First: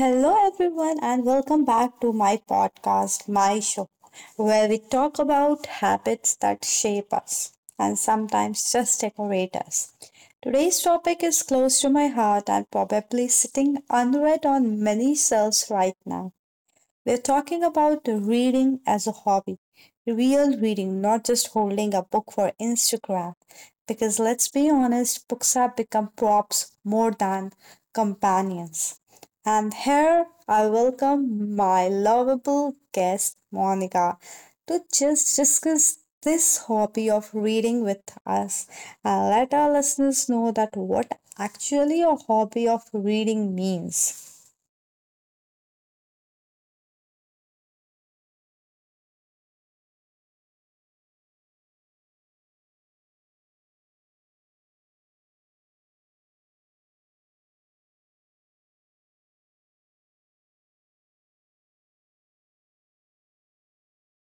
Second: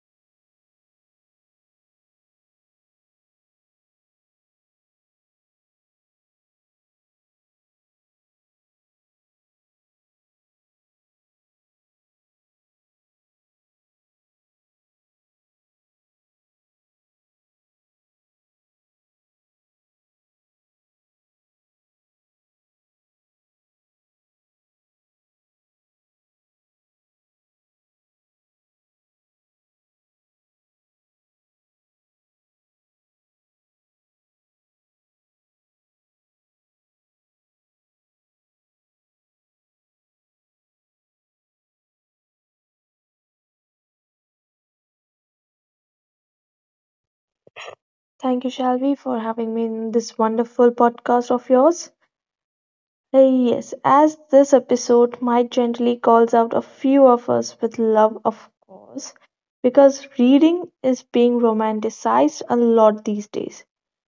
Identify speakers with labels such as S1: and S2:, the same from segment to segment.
S1: Hello, everyone, and welcome back to my podcast, My Show, where we talk about habits that shape us and sometimes just decorate us. Today's topic is close to my heart and probably sitting unread on many shelves right now. We're talking about reading as a hobby, real reading, not just holding a book for Instagram. Because let's be honest, books have become props more than companions. And here I welcome my lovable guest, Monica, to just discuss this hobby of reading with us and let our listeners know that what actually a hobby of reading means.
S2: Thank you, Shalvi, for having me in this wonderful podcast of yours. Yes, as this episode might gently calls out a few of us with love, of course, because reading is being romanticized a lot these days,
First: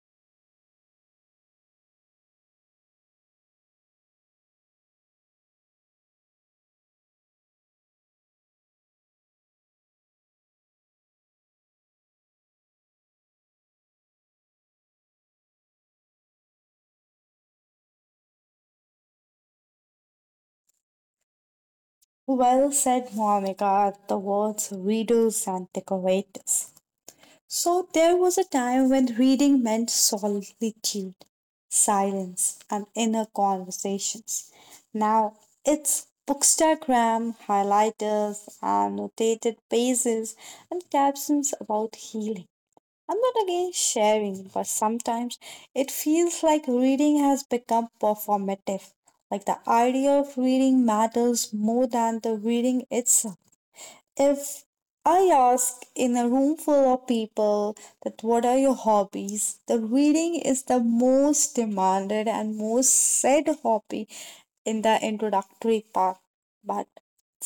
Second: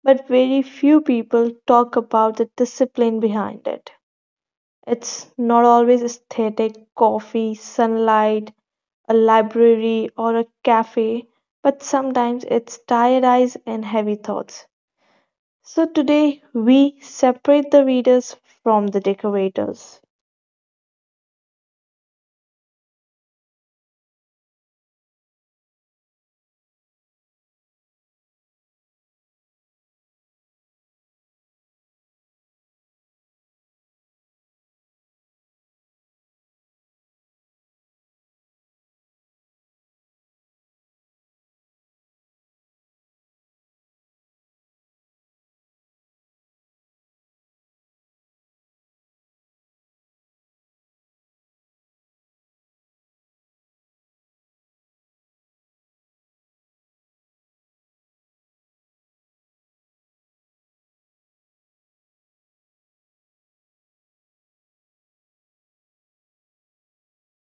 S2: but very few people talk about the discipline behind it. It's not always aesthetic, coffee, sunlight, a library, or a cafe, but sometimes it's tired eyes and heavy thoughts. So today we separate the readers from the decorators.
S1: Well said, Monica. The words readers and decorators. So there was a time when reading meant solitude, silence, and inner conversations. Now it's bookstagram, highlighters, annotated pages, and captions about healing. I'm not against sharing, but sometimes it feels like reading has become performative. Like the idea of reading matters more than the reading itself. If I ask in a room full of people that what are your hobbies, the reading is the most demanded and most said hobby in the introductory part. But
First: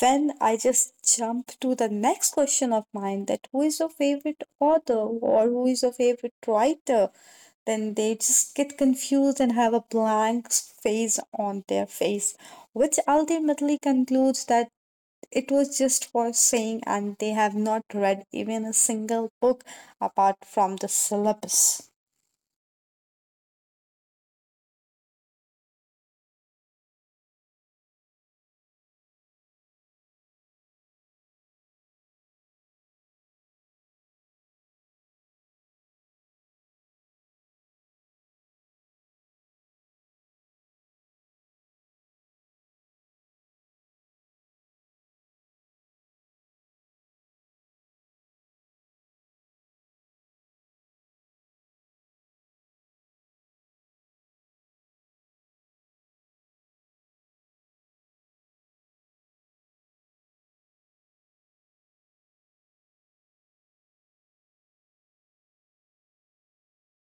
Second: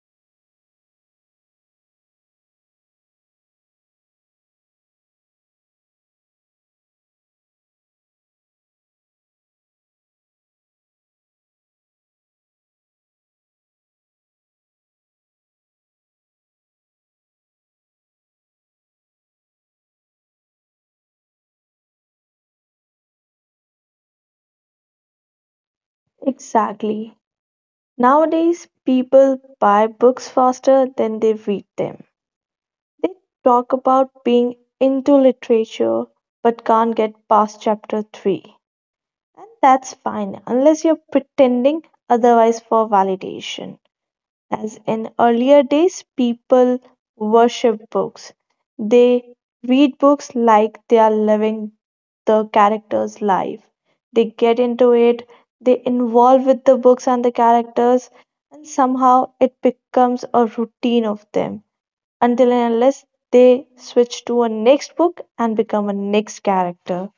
S1: when I just jump to the next question of mine that who is your favorite author or who is your favorite writer, then they just get confused and have a blank face on their face, which ultimately concludes that it was just for saying, and they have not read even a single book apart from the syllabus.
S2: Exactly. Nowadays, people buy books faster than they read them. They talk about being into literature but can't get past chapter 3. And that's fine unless you're pretending otherwise for validation. As in earlier days, people worship books. They read books like they are living the character's life. They get into it, they involve with the books and the characters, and somehow it becomes a routine of them until and unless they switch to a next book and become a next character.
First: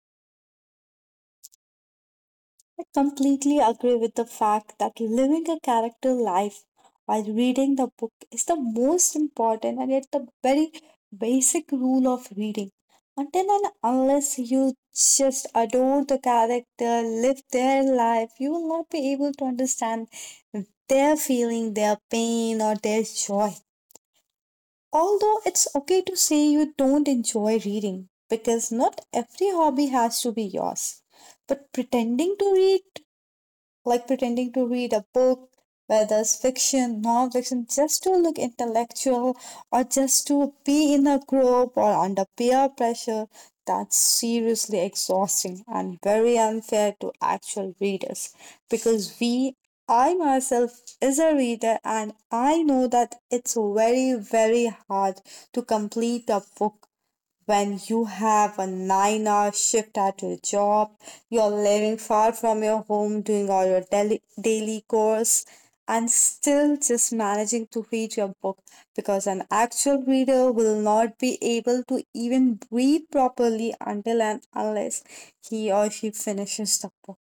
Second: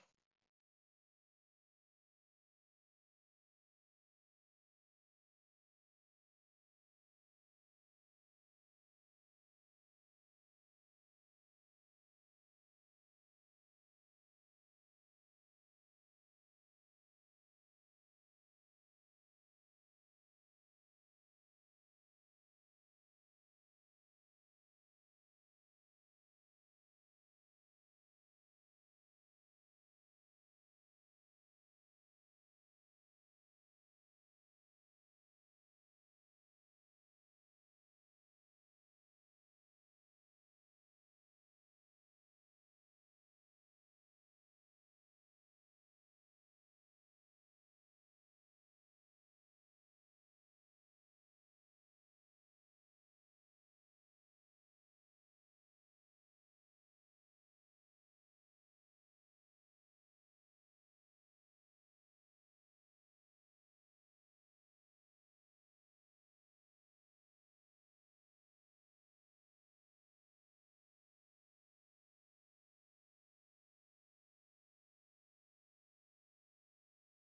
S1: I completely agree with the fact that living a character life while reading the book is the most important and yet the very basic rule of reading. Until and unless you just adore the character, live their life, you will not be able to understand their feeling, their pain, or their joy. Although it's okay to say you don't enjoy reading because not every hobby has to be yours, but pretending to read like pretending to read a book, whether it's fiction, non-fiction, just to look intellectual or just to be in a group or under peer pressure. That's seriously exhausting and very unfair to actual readers because we I myself is a reader and I know that it's very very hard to complete a book when you have a 9-hour shift at your job, you're living far from your home, doing all your daily chores, and still just managing to read your book because an actual reader will not be able to even breathe properly until and unless he or she finishes the book.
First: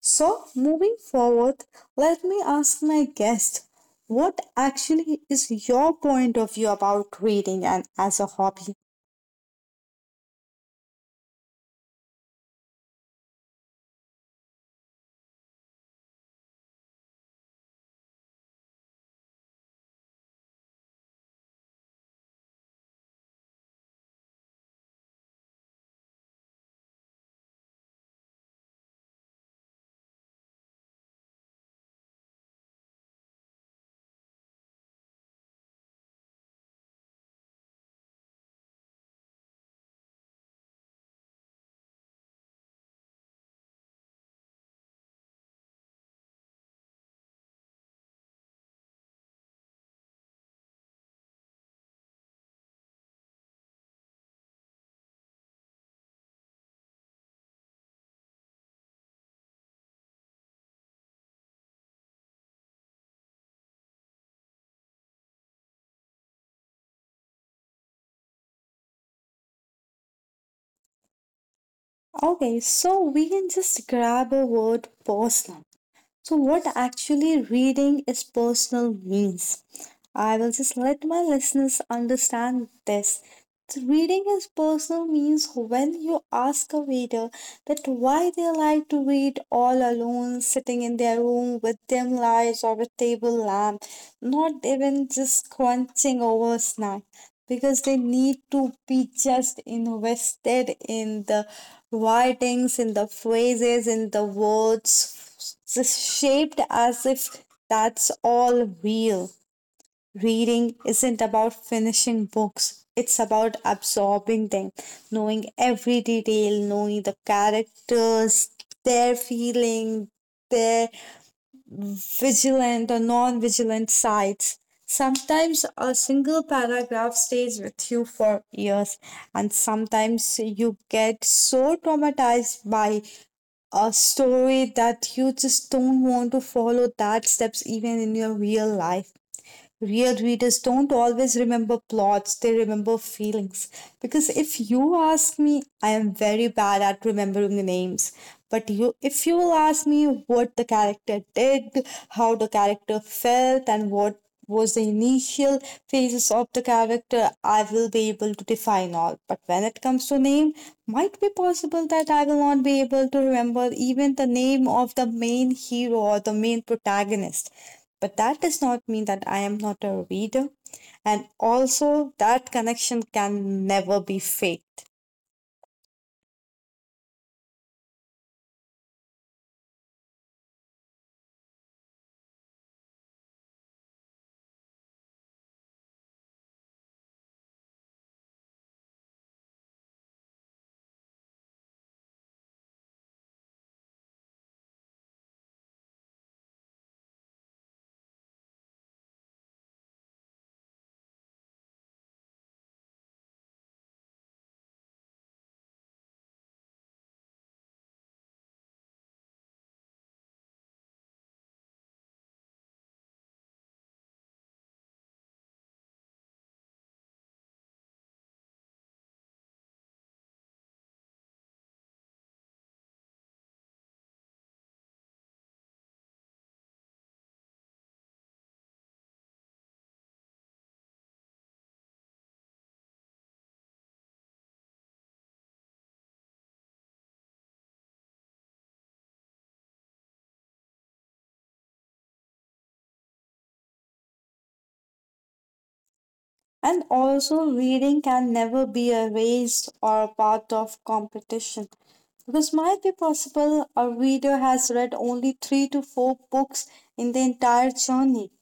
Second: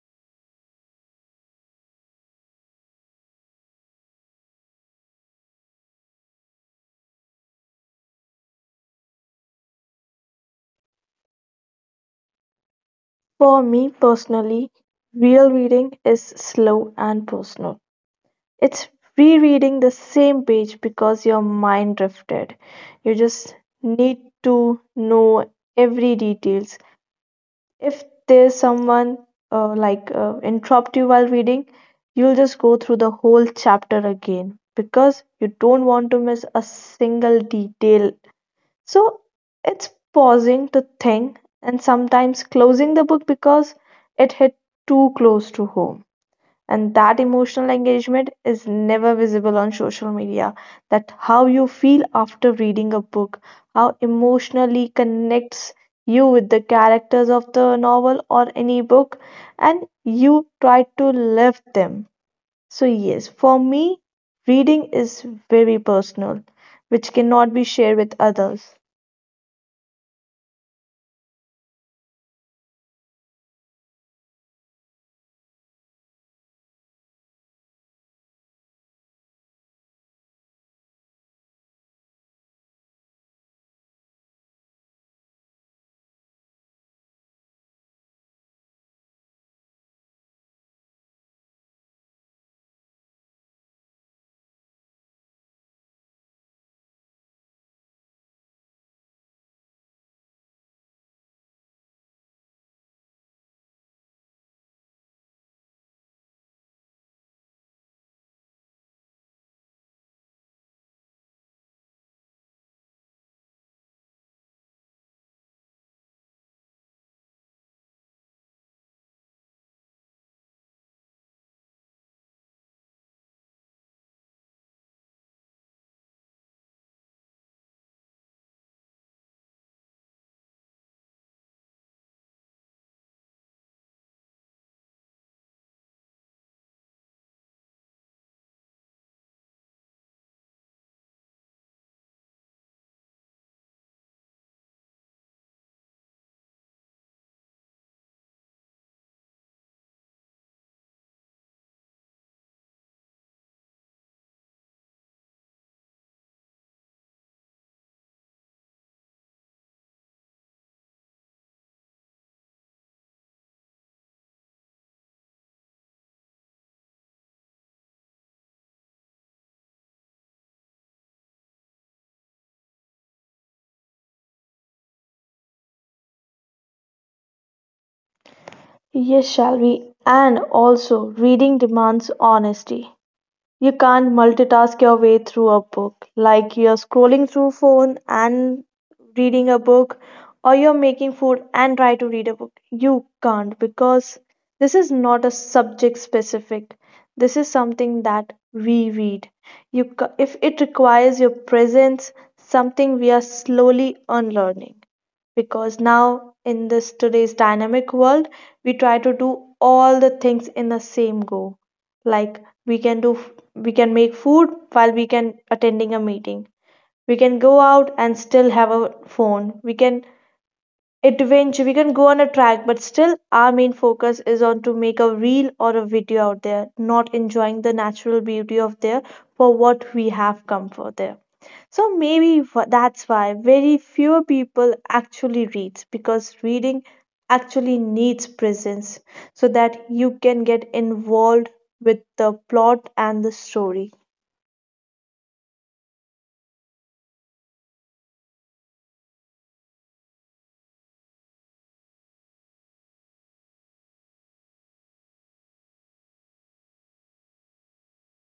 S1: So, moving forward, let me ask my guest what actually is your point of view about reading and as a hobby?
S2: For me personally, real reading is slow and personal. It's rereading the same page because your mind drifted. You just need to know every details. If there's someone like interrupt you while reading, you'll just go through the whole chapter again because you don't want to miss a single detail. So it's pausing to think and sometimes closing the book because it hit too close to home, and that emotional engagement is never visible on social media, that how you feel after reading a book, how emotionally connects you with the characters of the novel or any book, and you try to live them. So yes, for me, reading is very personal, which cannot be shared with others.
S1: Okay, so we can just grab a word personal. So, what actually reading is personal means. I will just let my listeners understand this. Reading is personal means when you ask a reader that why they like to read all alone, sitting in their room with dim lights or a table lamp, not even just crunching over a snack, because they need to be just invested in the writings, in the phrases, in the words, just shaped as if that's all real. Reading isn't about finishing books, it's about absorbing them, knowing every detail, knowing the characters, their feeling, their vigilant or non vigilant sides. Sometimes a single paragraph stays with you for years, and sometimes you get so traumatized by a story that you just don't want to follow that steps even in your real life. Real readers don't always remember plots, they remember feelings. Because if you ask me, I am very bad at remembering the names. But you, if you will ask me what the character did, how the character felt, and what was the initial phases of the character, I will be able to define all. But when it comes to name, might be possible that I will not be able to remember even the name of the main hero or the main protagonist, but that does not mean that I am not a reader. And also, that connection can never be faked.
S2: Yes, shall we, and also reading demands honesty. You can't multitask your way through a book, like you're scrolling through phone and reading a book, or you're making food and try to read a book. You can't, because this is not a subject specific. This is something that we read. If it requires your presence, something we are slowly unlearning because now in this today's dynamic world we try to do all the things in the same go, like we can make food while we can attending a meeting, we can go out and still have a phone, we can adventure. We can go on a track, but still, our main focus is on to make a reel or a video out there, not enjoying the natural beauty of there for what we have come for there. So that's why very few people actually reads, because reading actually needs presence so that you can get involved with the plot and the story.
S1: And also, reading can never be a race or a part of competition. Because might be possible a reader has read only three to four books in the entire journey.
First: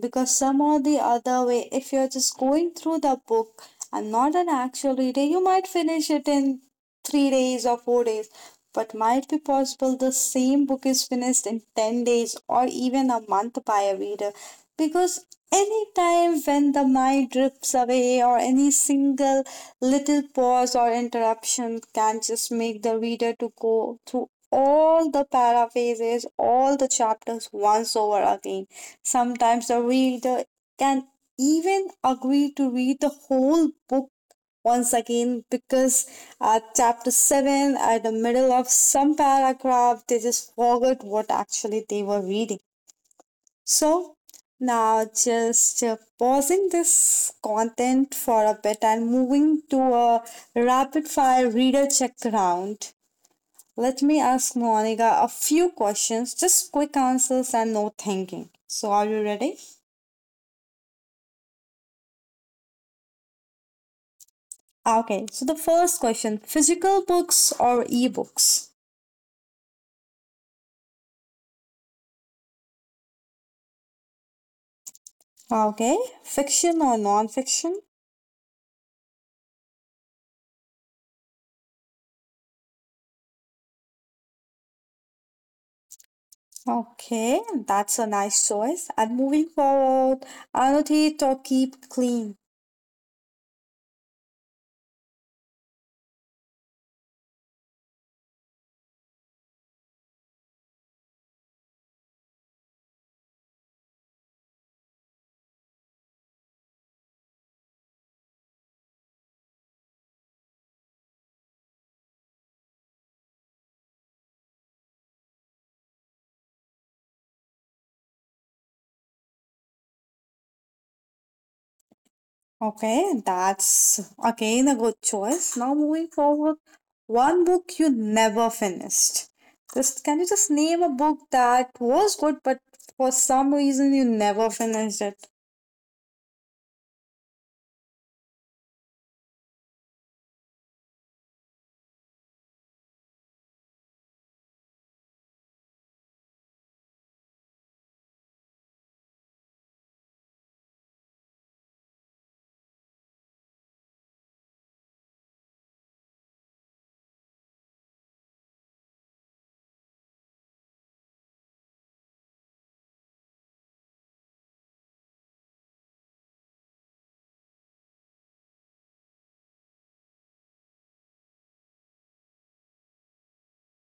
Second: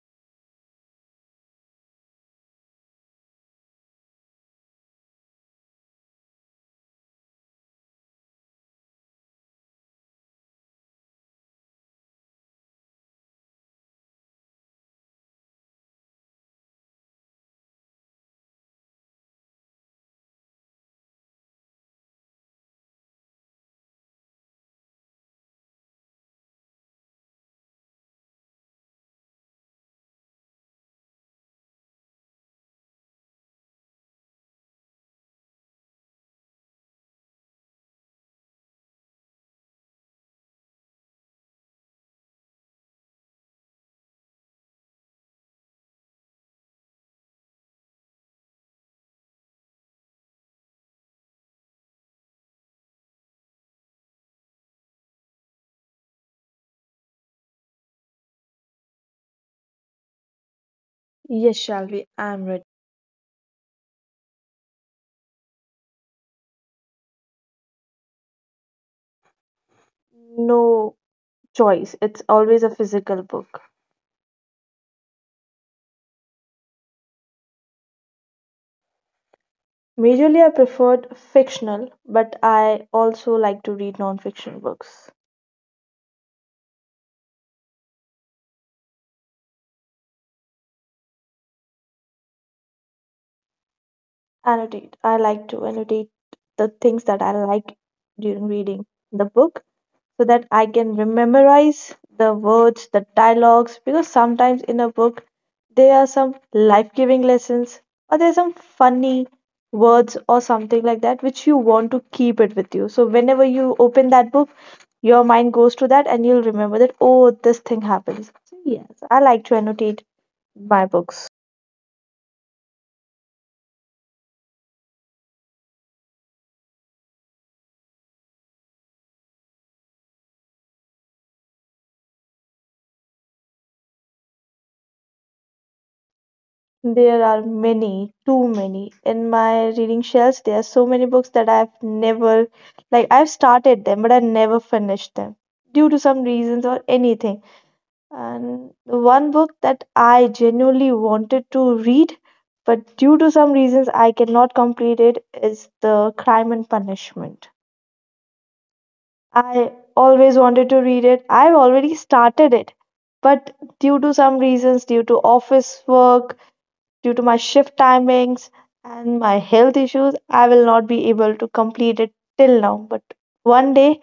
S1: Because some or the other way, if you're just going through the book and not an actual reader, you might finish it in three days or four days. But might be possible the same book is finished in 10 days or even a month by a reader because any time when the mind drifts away or any single little pause or interruption can just make the reader to go through all the paraphrases, all the chapters once over again. Sometimes the reader can even agree to read the whole book once again because at chapter 7, at the middle of some paragraph, they just forgot what actually they were reading. So now just pausing this content for a bit and moving to a rapid fire reader check round. Let me ask Monica a few questions, just quick answers and no thinking. So are you ready?
S2: Yes, Shalvi, I'm ready.
S1: Okay, so the first question, physical books or ebooks?
S2: No choice. It's always a physical book.
S1: Okay, fiction or non-fiction?
S2: Majorly I prefer fictional, but I also like to read non-fiction books.
S1: Okay, that's a nice choice. And moving forward, annotate or keep clean.
S2: Annotate. I like to annotate the things that I like during reading the book so that I can memorize the words, the dialogues, because sometimes in a book there are some life giving lessons or there's some funny words or something like that which you want to keep it with you. So whenever you open that book, your mind goes to that and you'll remember that, oh, this thing happens. So yes, I like to annotate my books.
S1: Okay, that's again a good choice. Now moving forward, one book you never finished. Just can you just name a book that was good, but for some reason you never finished it?
S2: There are many, too many. In my reading shelves, there are so many books that I've never, like, I've started them, but I never finished them due to some reasons or anything. And the one book that I genuinely wanted to read, but due to some reasons I cannot complete it, is The Crime and Punishment. I always wanted to read it. I've already started it, but due to some reasons, due to office work, due to my shift timings and my health issues, I will not be able to complete it till now. But one day,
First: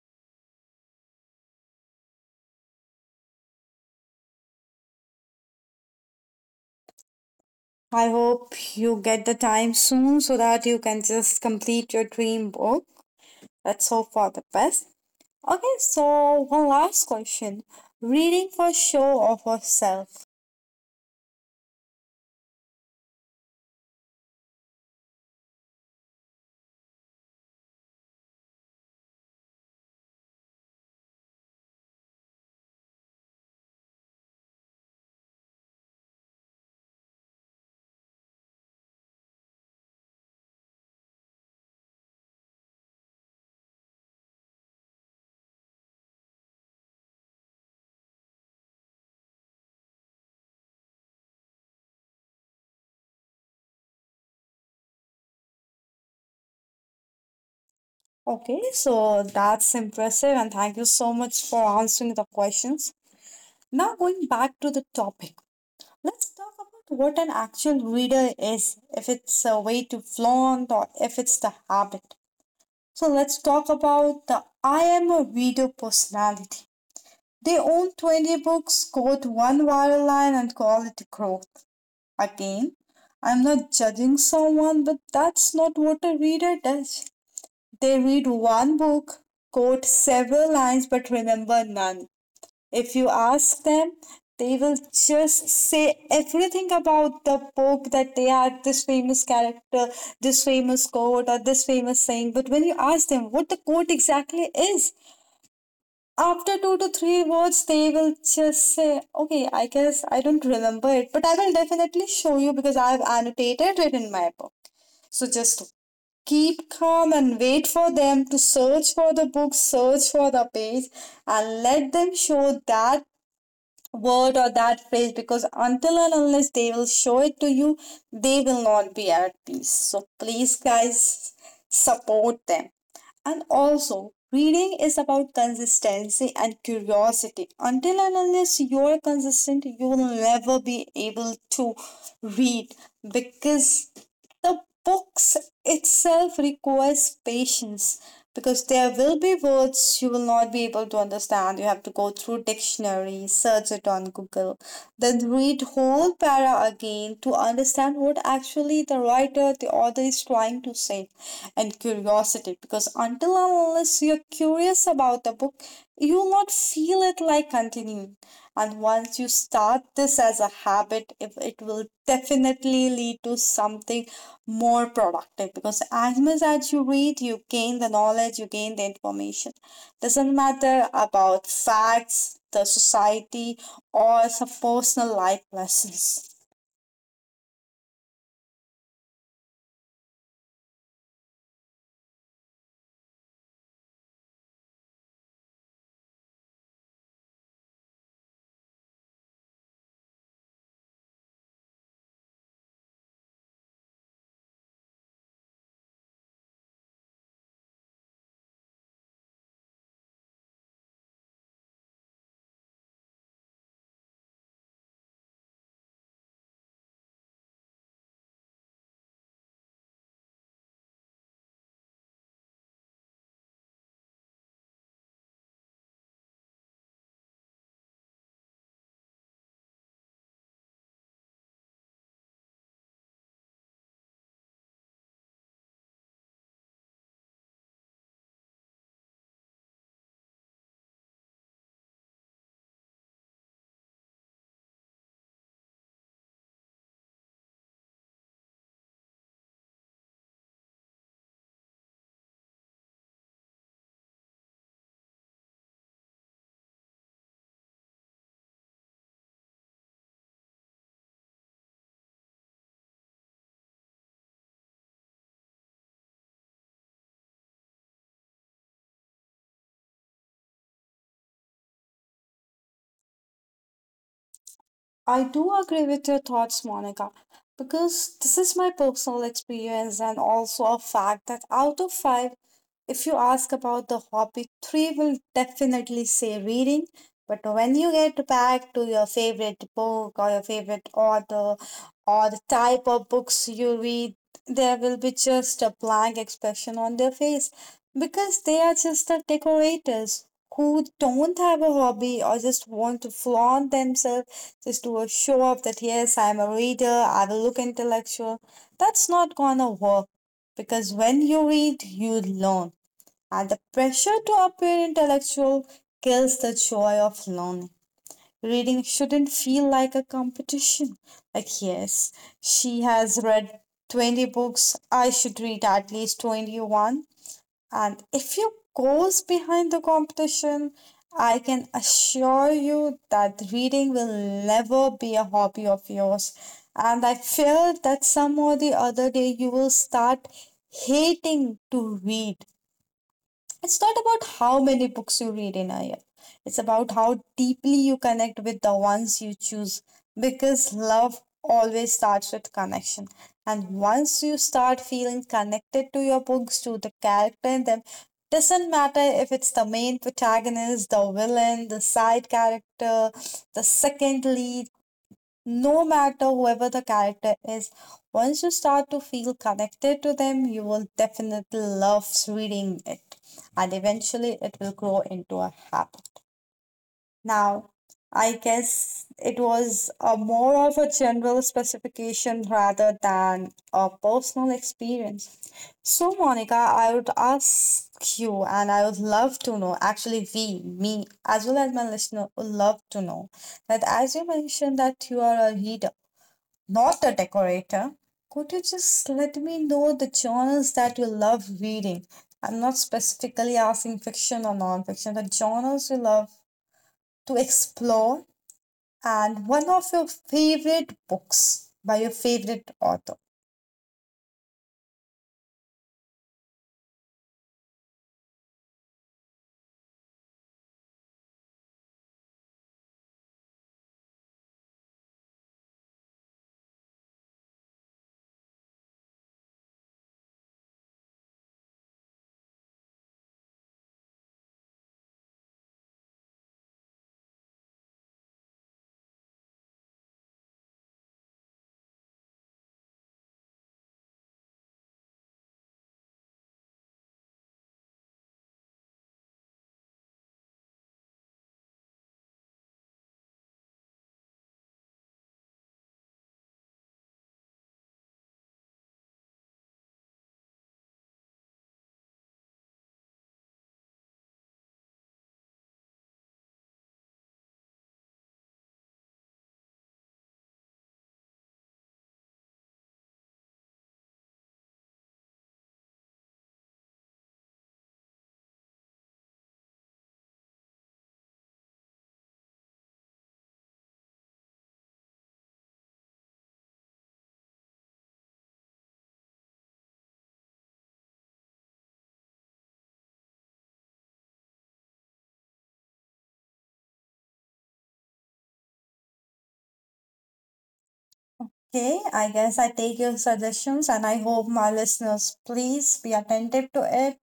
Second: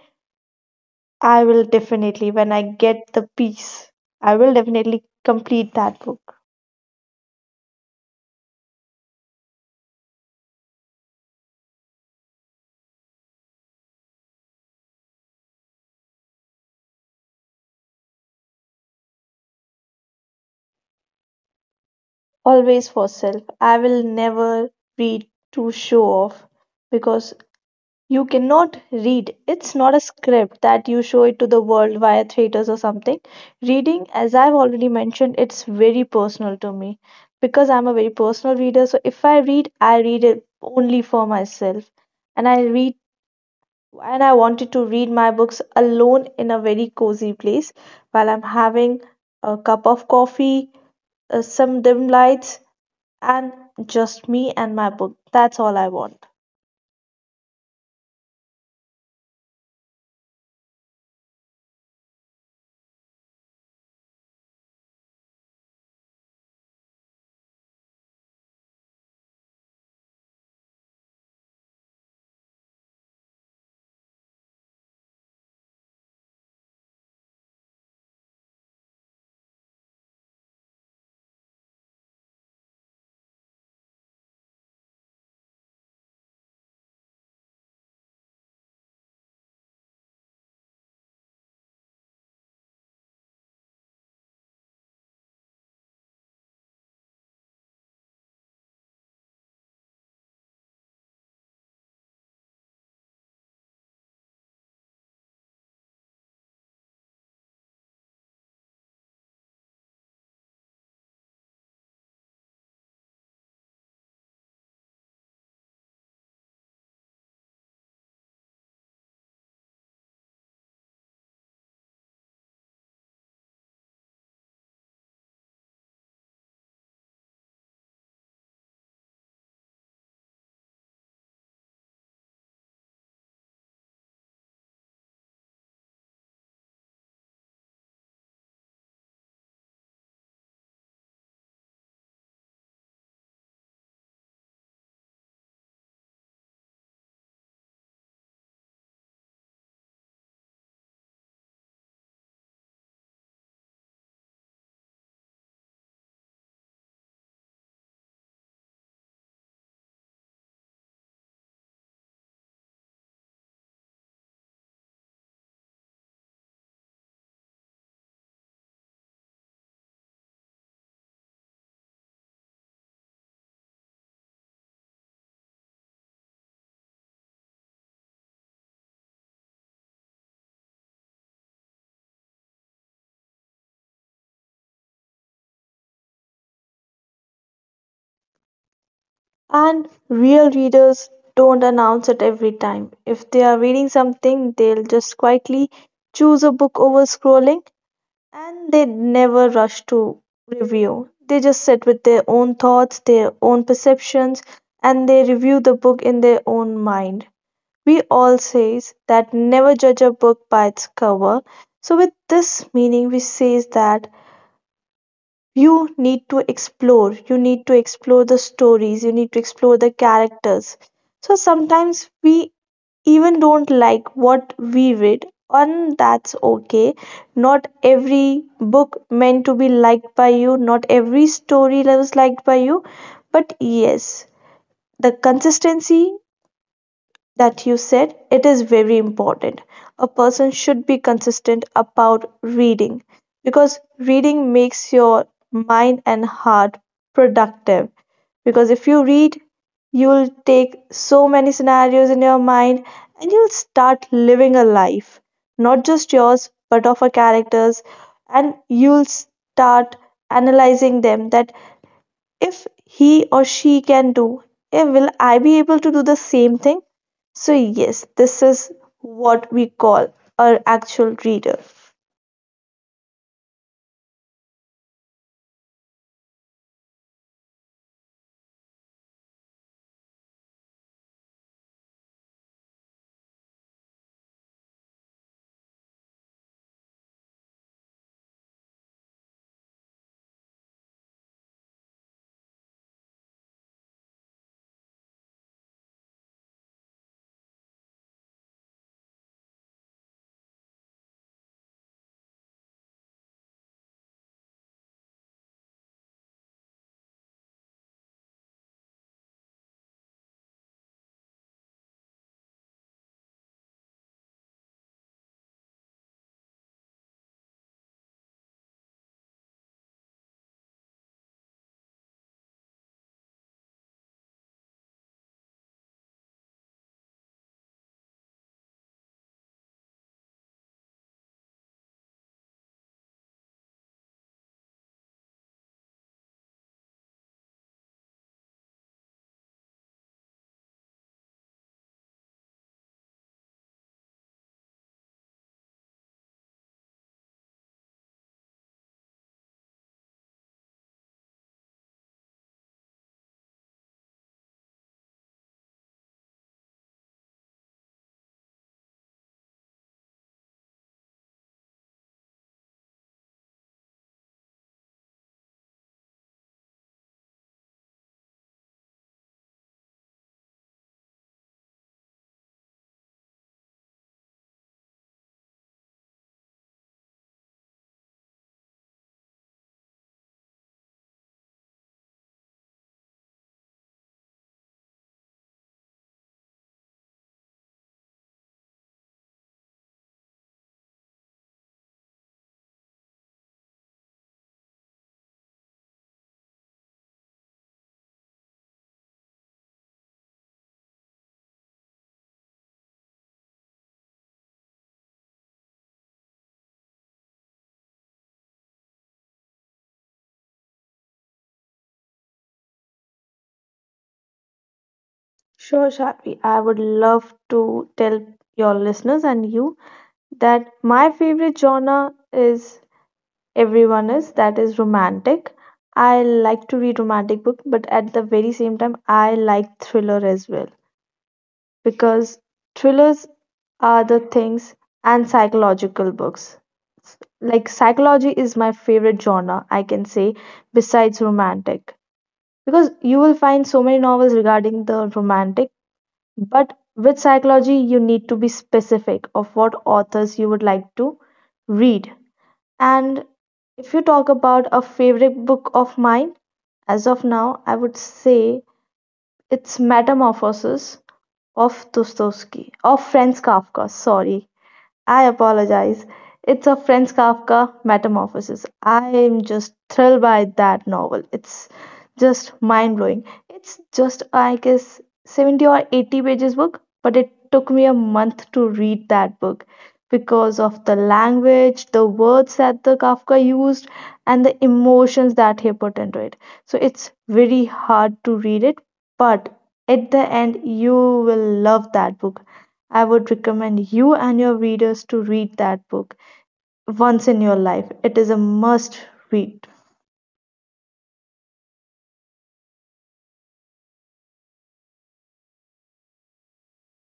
S2: I will definitely, when I get the peace, I will definitely complete that book.
S1: I hope you get the time soon so that you can just complete your dream book. Let's hope for the best. Okay, so one last question. Reading for show of yourself.
S2: Always for self. I will never read to show off because you cannot read. It's not a script that you show it to the world via theaters or something. Reading, as I've already mentioned, it's very personal to me because I'm a very personal reader. So if I read, I read it only for myself. And I read and I wanted to read my books alone in a very cozy place while I'm having a cup of coffee, some dim lights, and just me and my book. That's all I want.
S1: Okay, so that's impressive, and thank you so much for answering the questions. Now, going back to the topic, let's talk about what an actual reader is, if it's a way to flaunt or if it's the habit. So, let's talk about the I am a reader personality. They own 20 books, quote one viral line, and call it growth. Again, I'm not judging someone, but that's not what a reader does. They read one book, quote several lines, but remember none. If you ask them, they will just say everything about the book that they are this famous character, this famous quote, or this famous saying. But when you ask them what the quote exactly is, after two to three words, they will just say, "Okay, I guess I don't remember it, but I will definitely show you because I've annotated it in my book." So just keep calm and wait for them to search for the book, search for the page, and let them show that word or that phrase because until and unless they will show it to you, they will not be at peace. So please, guys, support them. And also, reading is about consistency and curiosity. Until and unless you're consistent, you will never be able to read because the books itself requires patience, because there will be words you will not be able to understand. You have to go through dictionary, search it on Google, then read whole para again to understand what actually the writer, the author is trying to say. And curiosity, because until and unless you're curious about the book, you will not feel it like continuing. And once you start this as a habit, if it will definitely lead to something more productive because as much as you read, you gain the knowledge, you gain the information. Doesn't matter about facts, the society, or some personal life lessons.
S2: And real readers don't announce it every time. If they are reading something, they'll just quietly choose a book over scrolling, and they never rush to review. They just sit with their own thoughts, their own perceptions, and they review the book in their own mind. We all says that never judge a book by its cover. So with this meaning we says that you need to explore, you need to explore the stories, you need to explore the characters. So sometimes we even don't like what we read, and that's okay. Not every book meant to be liked by you, not every story was liked by you. But yes, the consistency that you said it is very important. A person should be consistent about reading because reading makes your mind and heart productive, because if you read, you'll take so many scenarios in your mind and you'll start living a life, not just yours but of a characters, and you'll start analyzing them that if he or she can do, will I be able to do the same thing? So yes, this is what we call our actual reader.
S1: I do agree with your thoughts, Monica, because this is my personal experience and also a fact that out of five, if you ask about the hobby, three will definitely say reading. But when you get back to your favorite book or your favorite author or the type of books you read, there will be just a blank expression on their face because they are just the decorators who don't have a hobby or just want to flaunt themselves just to show off that yes, I'm a reader, I will look intellectual. That's not gonna work because when you read, you learn, and the pressure to appear intellectual kills the joy of learning. Reading shouldn't feel like a competition. Like, yes, she has read 20 books, I should read at least 21. And if you goes behind the competition, I can assure you that reading will never be a hobby of yours. And I fear that some or the other day you will start hating to read. It's not about how many books you read in a year. It's about how deeply you connect with the ones you choose because love always starts with connection. And once you start feeling connected to your books, to the character in them, doesn't matter if it's the main protagonist, the villain, the side character, the second lead, no matter whoever the character is, once you start to feel connected to them, you will definitely love reading it, and eventually it will grow into a habit. Now, I guess it was a more of a general specification rather than a personal experience. So, Monica, I would ask you, and I would love to know, actually, we, me, as well as my listener, would love to know that as you mentioned that you are a reader, not a decorator. Could you just let me know the journals that you love reading? I'm not specifically asking fiction or non-fiction, the journals you love to explore and one of your favorite books by your favorite author.
S2: Sure, Shadvi. I would love to tell your listeners and you that my favorite genre is everyone is that is romantic. I like to read romantic book, but at the very same time, I like thriller as well. Because thrillers are the things, and psychological books. Like psychology is my favorite genre, I can say, besides romantic. Because you will find so many novels regarding the romantic, but with psychology you need to be specific of what authors you would like to read. And if you talk about a favorite book of mine, as of now, I would say it's Metamorphosis Of Dostoevsky, of Franz Kafka, sorry. I apologize. It's a Franz Kafka Metamorphosis. I am just thrilled by that novel. It's just mind blowing. It's just, I guess, 70 or 80 pages book, but it took me a month to read that book because of the language, the words that the Kafka used, and the emotions that he put into it. So it's very hard to read it, but at the end, you will love that book. I would recommend you and your readers to read that book once in your life. It is a must read.
S1: Okay, I guess I take your suggestions and I hope my listeners please be attentive to it.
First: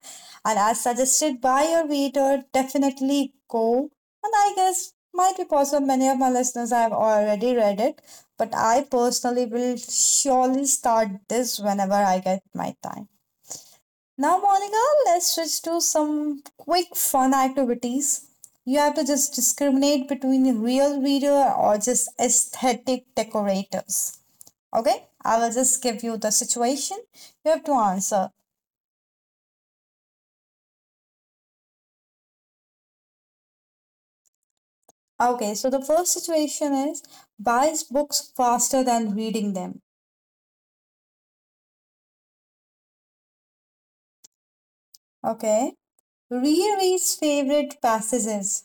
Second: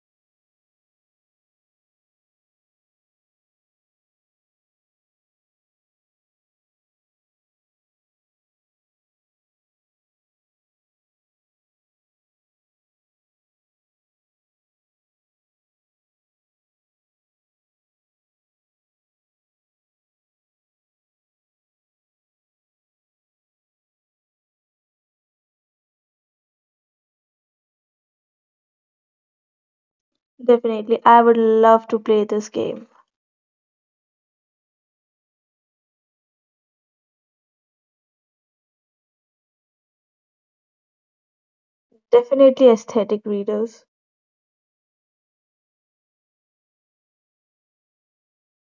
S1: And as suggested by your reader, definitely go. And I guess might be possible many of my listeners have already read it, but I personally will surely start this whenever I get my time. Now, Monica, let's switch to some quick fun activities. You have to just discriminate between real reader or just aesthetic decorators. Okay, I will just give you the situation. You have to answer.
S2: Definitely, I would love to play this game.
S1: Okay, so the first situation is buys books faster than reading them.
S2: Definitely, aesthetic readers.
S1: Okay, rereads favorite passages.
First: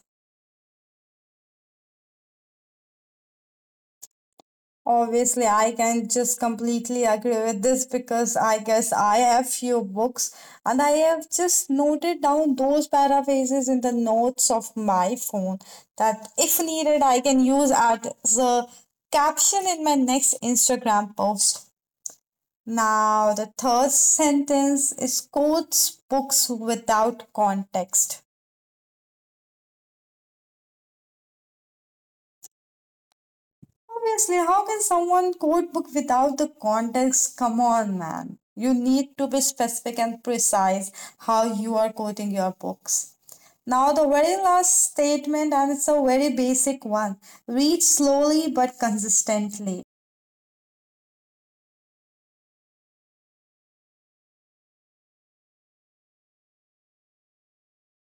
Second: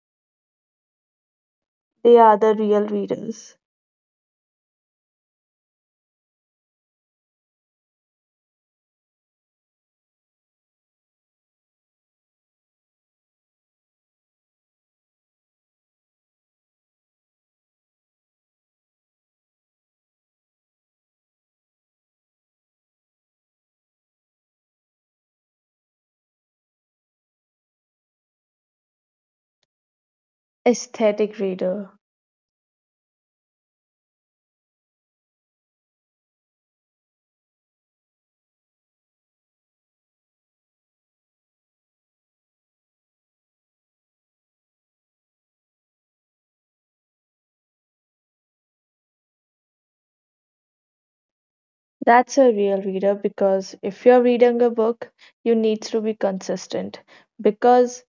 S2: They are the real readers.
S1: Obviously, I can just completely agree with this because I guess I have few books and I have just noted down those paraphrases in the notes of my phone that if needed, I can use as a caption in my next Instagram post. Now, the third sentence is quotes books without context.
S2: Aesthetic reader.
S1: Obviously, how can someone quote book without the context? Come on, man. You need to be specific and precise how you are quoting your books. Now, the very last statement, and it's a very basic one, read slowly but consistently.
S2: That's a real reader because if you're reading a book, you need to be consistent because,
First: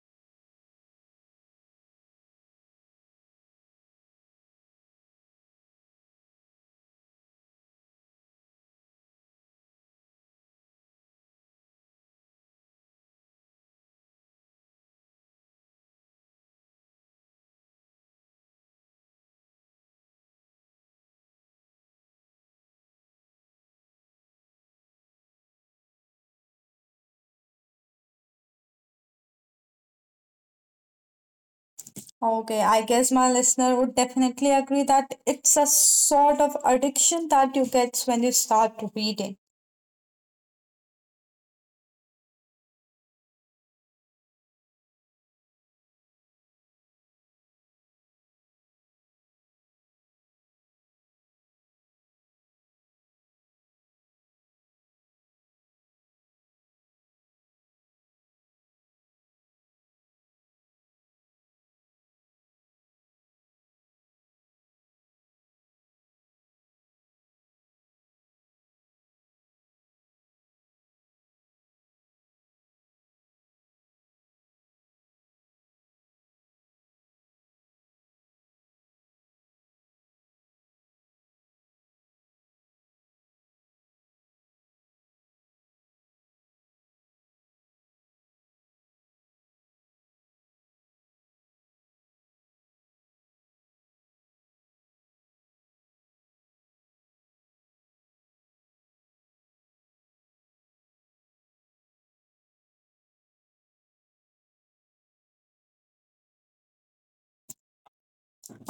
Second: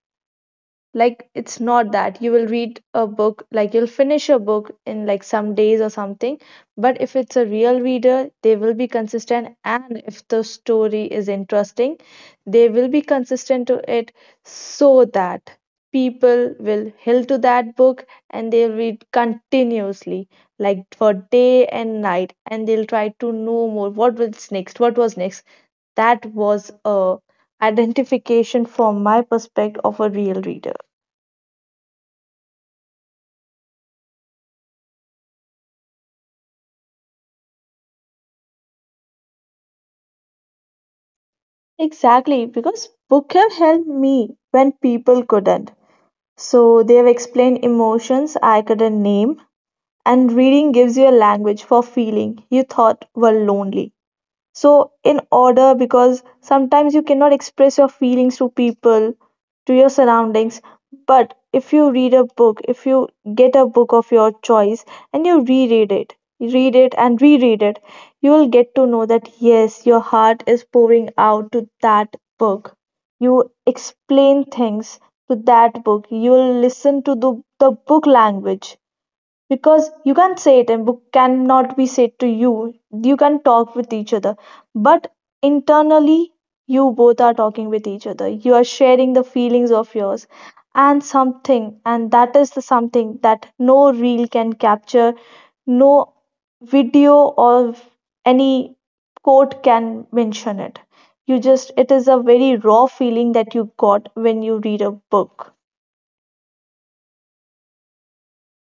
S2: like, it's not that you will read a book, like, you'll finish a book in like some days or something. But if it's a real reader, they will be consistent. And if the story is interesting, they will be consistent to it so that people will hill to that book and they'll read continuously like for day and night, and they'll try to know more what was next, what was next. That was a identification from my perspective of a real reader.
S1: Okay, I guess my listener would definitely agree that it's a sort of addiction that you get when you start reading.
S2: Exactly, because book have helped me when people couldn't. So they have explained emotions I couldn't name, and reading gives you a language for feeling you thought were lonely. So in order, because sometimes you cannot express your feelings to people, to your surroundings, but if you read a book, if you get a book of your choice and you reread it, read it, and reread it, you will get to know that yes, your heart is pouring out to that book. You explain things to that book. You will listen to the book language because you can't say it and book cannot be said to you. You can talk with each other, but internally you both are talking with each other. You are sharing the feelings of yours and something, and that is the something that no reel can capture. No video or any quote can mention it. You just, it is a very raw feeling that you got when you read a book.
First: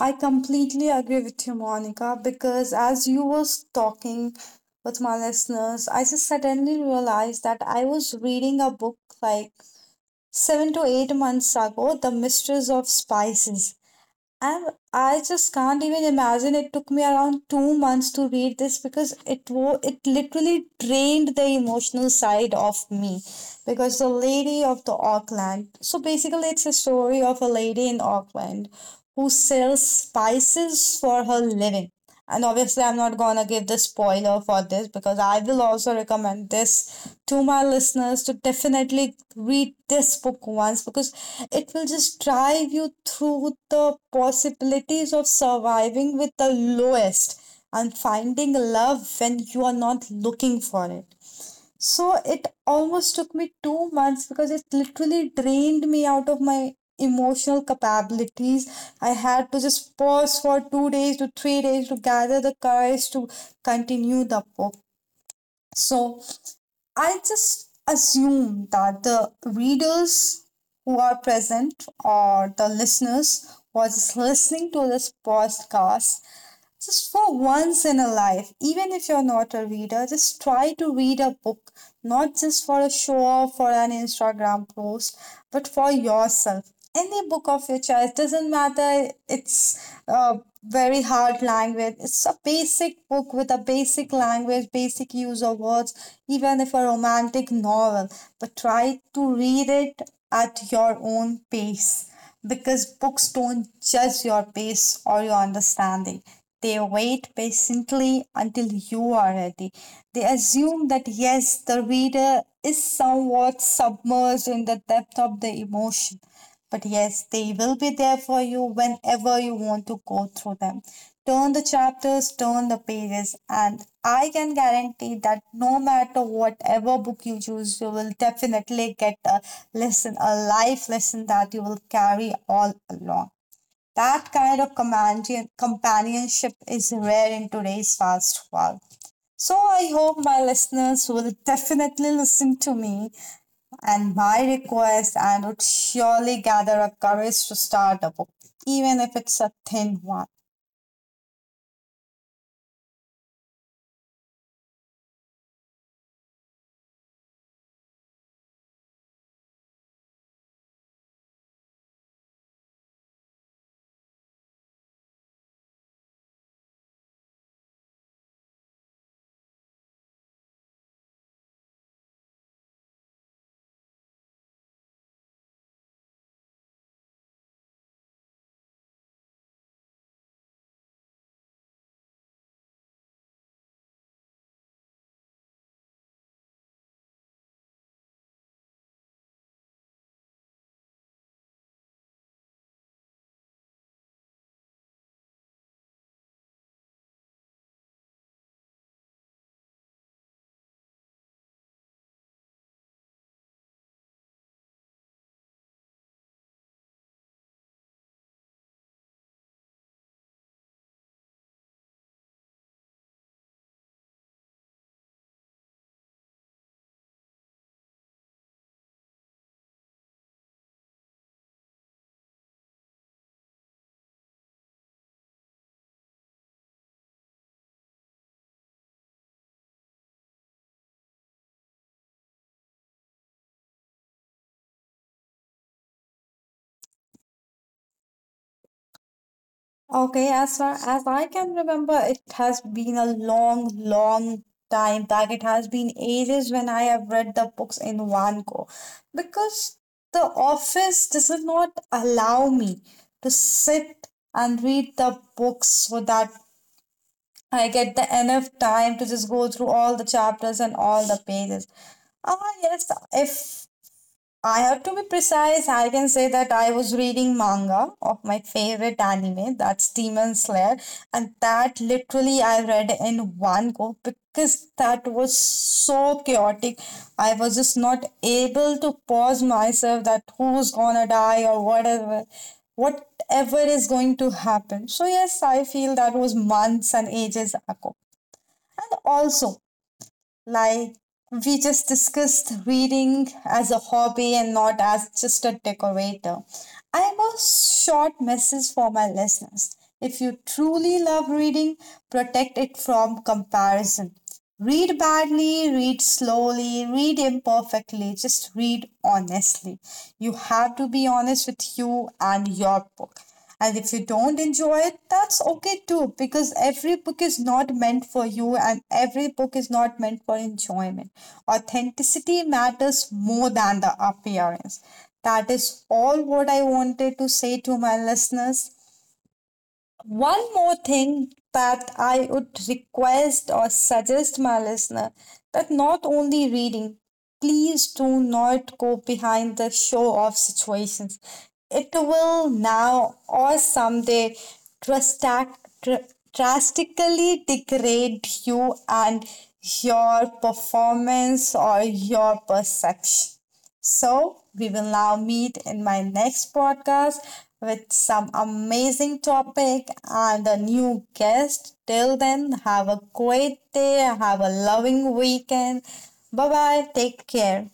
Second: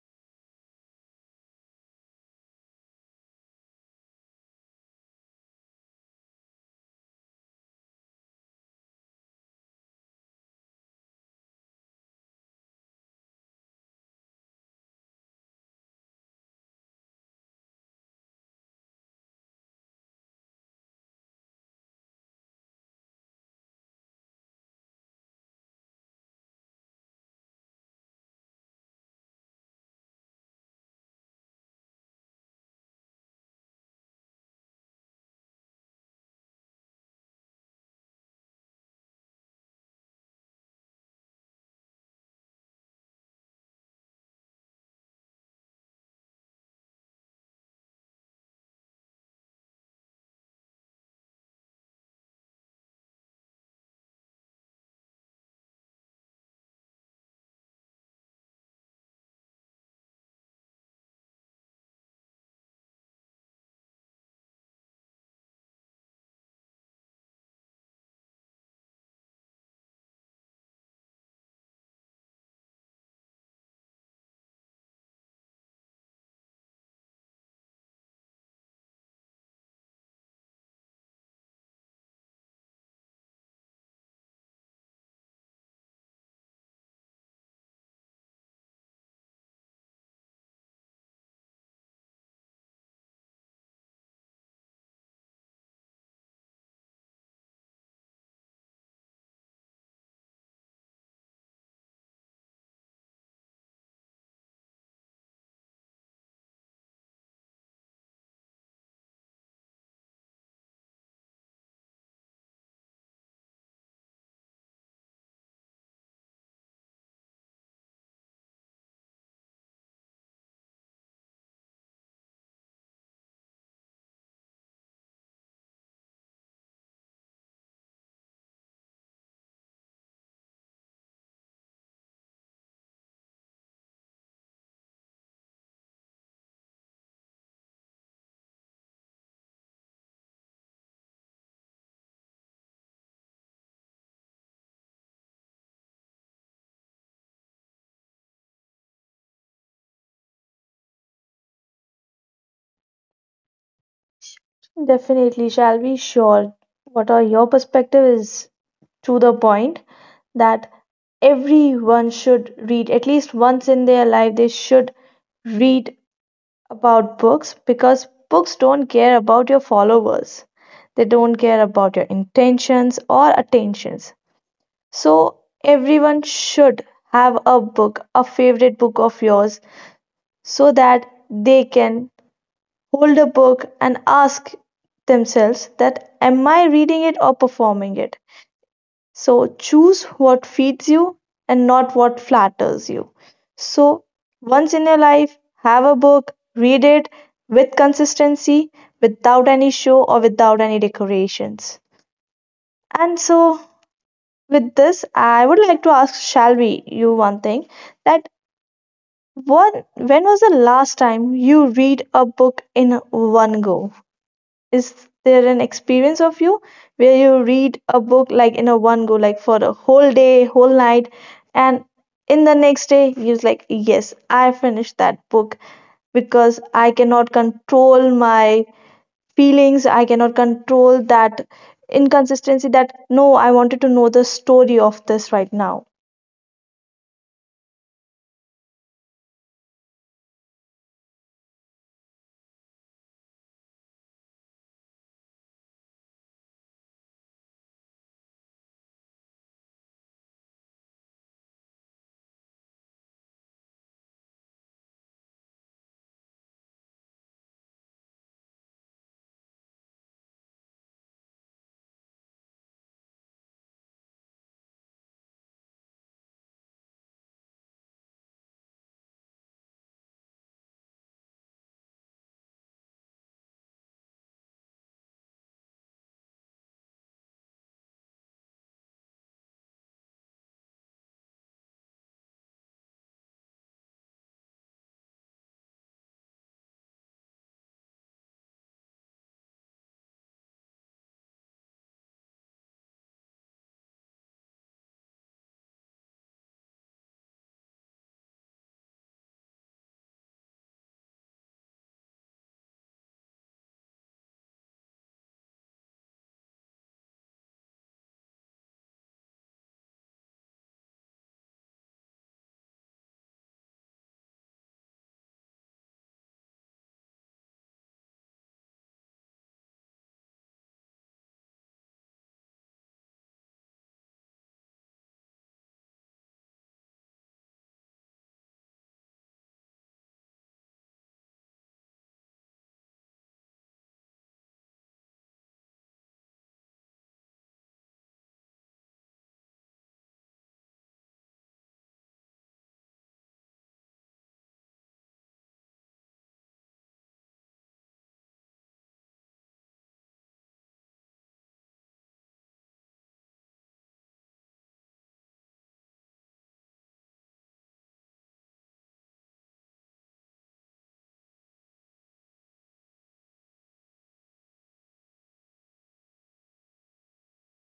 S1: I completely agree with you, Monica, because as you was talking with my listeners, I just suddenly realized that I was reading a book like 7 to 8 months ago, The Mistress of Spices. I'm, I just can't even imagine. It took me around 2 months to read this because it literally drained the emotional side of me. Because the lady of the Auckland. So basically, it's a story of a lady in Auckland who sells spices for her living. And obviously, I'm not gonna give the spoiler for this because I will also recommend this to my listeners to definitely read this book once because it will just drive you through the possibilities of surviving with the lowest and finding love when you are not looking for it. So it almost took me 2 months because it literally drained me out of my emotional capabilities. I had to just pause for 2 days to 3 days to gather the courage to continue the book. So I just assume that the readers who are present or the listeners was listening to this podcast, just for once in a life, even if you're not a reader, just try to read a book, not just for a show off or an Instagram post, but for yourself. Any book of your choice doesn't matter. It's uh, very hard language. It's a basic book with a basic language, basic use of words, even if a romantic novel. But try to read it at your own pace because books don't judge your pace or your understanding. They wait patiently until you are ready. They assume that yes, the reader is somewhat submerged in the depth of the emotion. But yes, they will be there for you whenever you want to go through them. Turn the chapters, turn the pages, and I can guarantee that no matter whatever book you choose, you will definitely get a lesson, a life lesson that you will carry all along. That kind of companionship is rare in today's fast world. So I hope my listeners will definitely listen to me and my request and would surely gather up courage to start a book, even if it's a thin one.
S2: Definitely, shall be sure. What are your perspective is, to the point that everyone should read at least once in their life. They should read about books because books don't care about your followers. They don't care about your intentions or attentions. So everyone should have a book, a favorite book of yours, so that they can hold a book and ask themselves that am I reading it or performing it. So choose what feeds you and not what flatters you. So once in your life, have a book, read it with consistency, without any show or without any decorations. And so with this, I would like to ask Shalvi you one thing, that what, when was the last time you read a book in one go? Is there an experience of you where you read a book like in a one go, like for a whole day, whole night, and in the next day you're like, yes, I finished that book, because I cannot control my feelings. I cannot control that inconsistency. That no, I wanted to know the story of this right now.
S1: Okay, as far as I can remember, it has been a long, long time back. It has been ages when I have read the books in one go because the office does not allow me to sit and read the books so that I get the enough time to just go through all the chapters and all the pages. Ah, yes, if I have to be precise. I can say that I was reading manga of my favorite anime, that's Demon Slayer, and that literally I read in one go because that was so chaotic. I was just not able to pause myself that who's gonna die or whatever, whatever is going to happen. So, yes, I feel that was months and ages ago. And also, like, we just discussed reading as a hobby and not as just a decorator. I have a short message for my listeners. If you truly love reading, protect it from comparison. Read badly, read slowly, read imperfectly, just read honestly. You have to be honest with you and your book. And if you don't enjoy it, that's okay too, because every book is not meant for you and every book is not meant for enjoyment. Authenticity matters more than the appearance. That is all what I wanted to say to my listeners. One more thing that I would request or suggest my listener, that not only reading, please do not go behind the show off situations. It will now or someday drastic, drastically degrade you and your performance or your perception. So, we will now meet in my next podcast with some amazing topic and a new guest. Till then, have a great day, have a loving weekend. Bye bye, take care.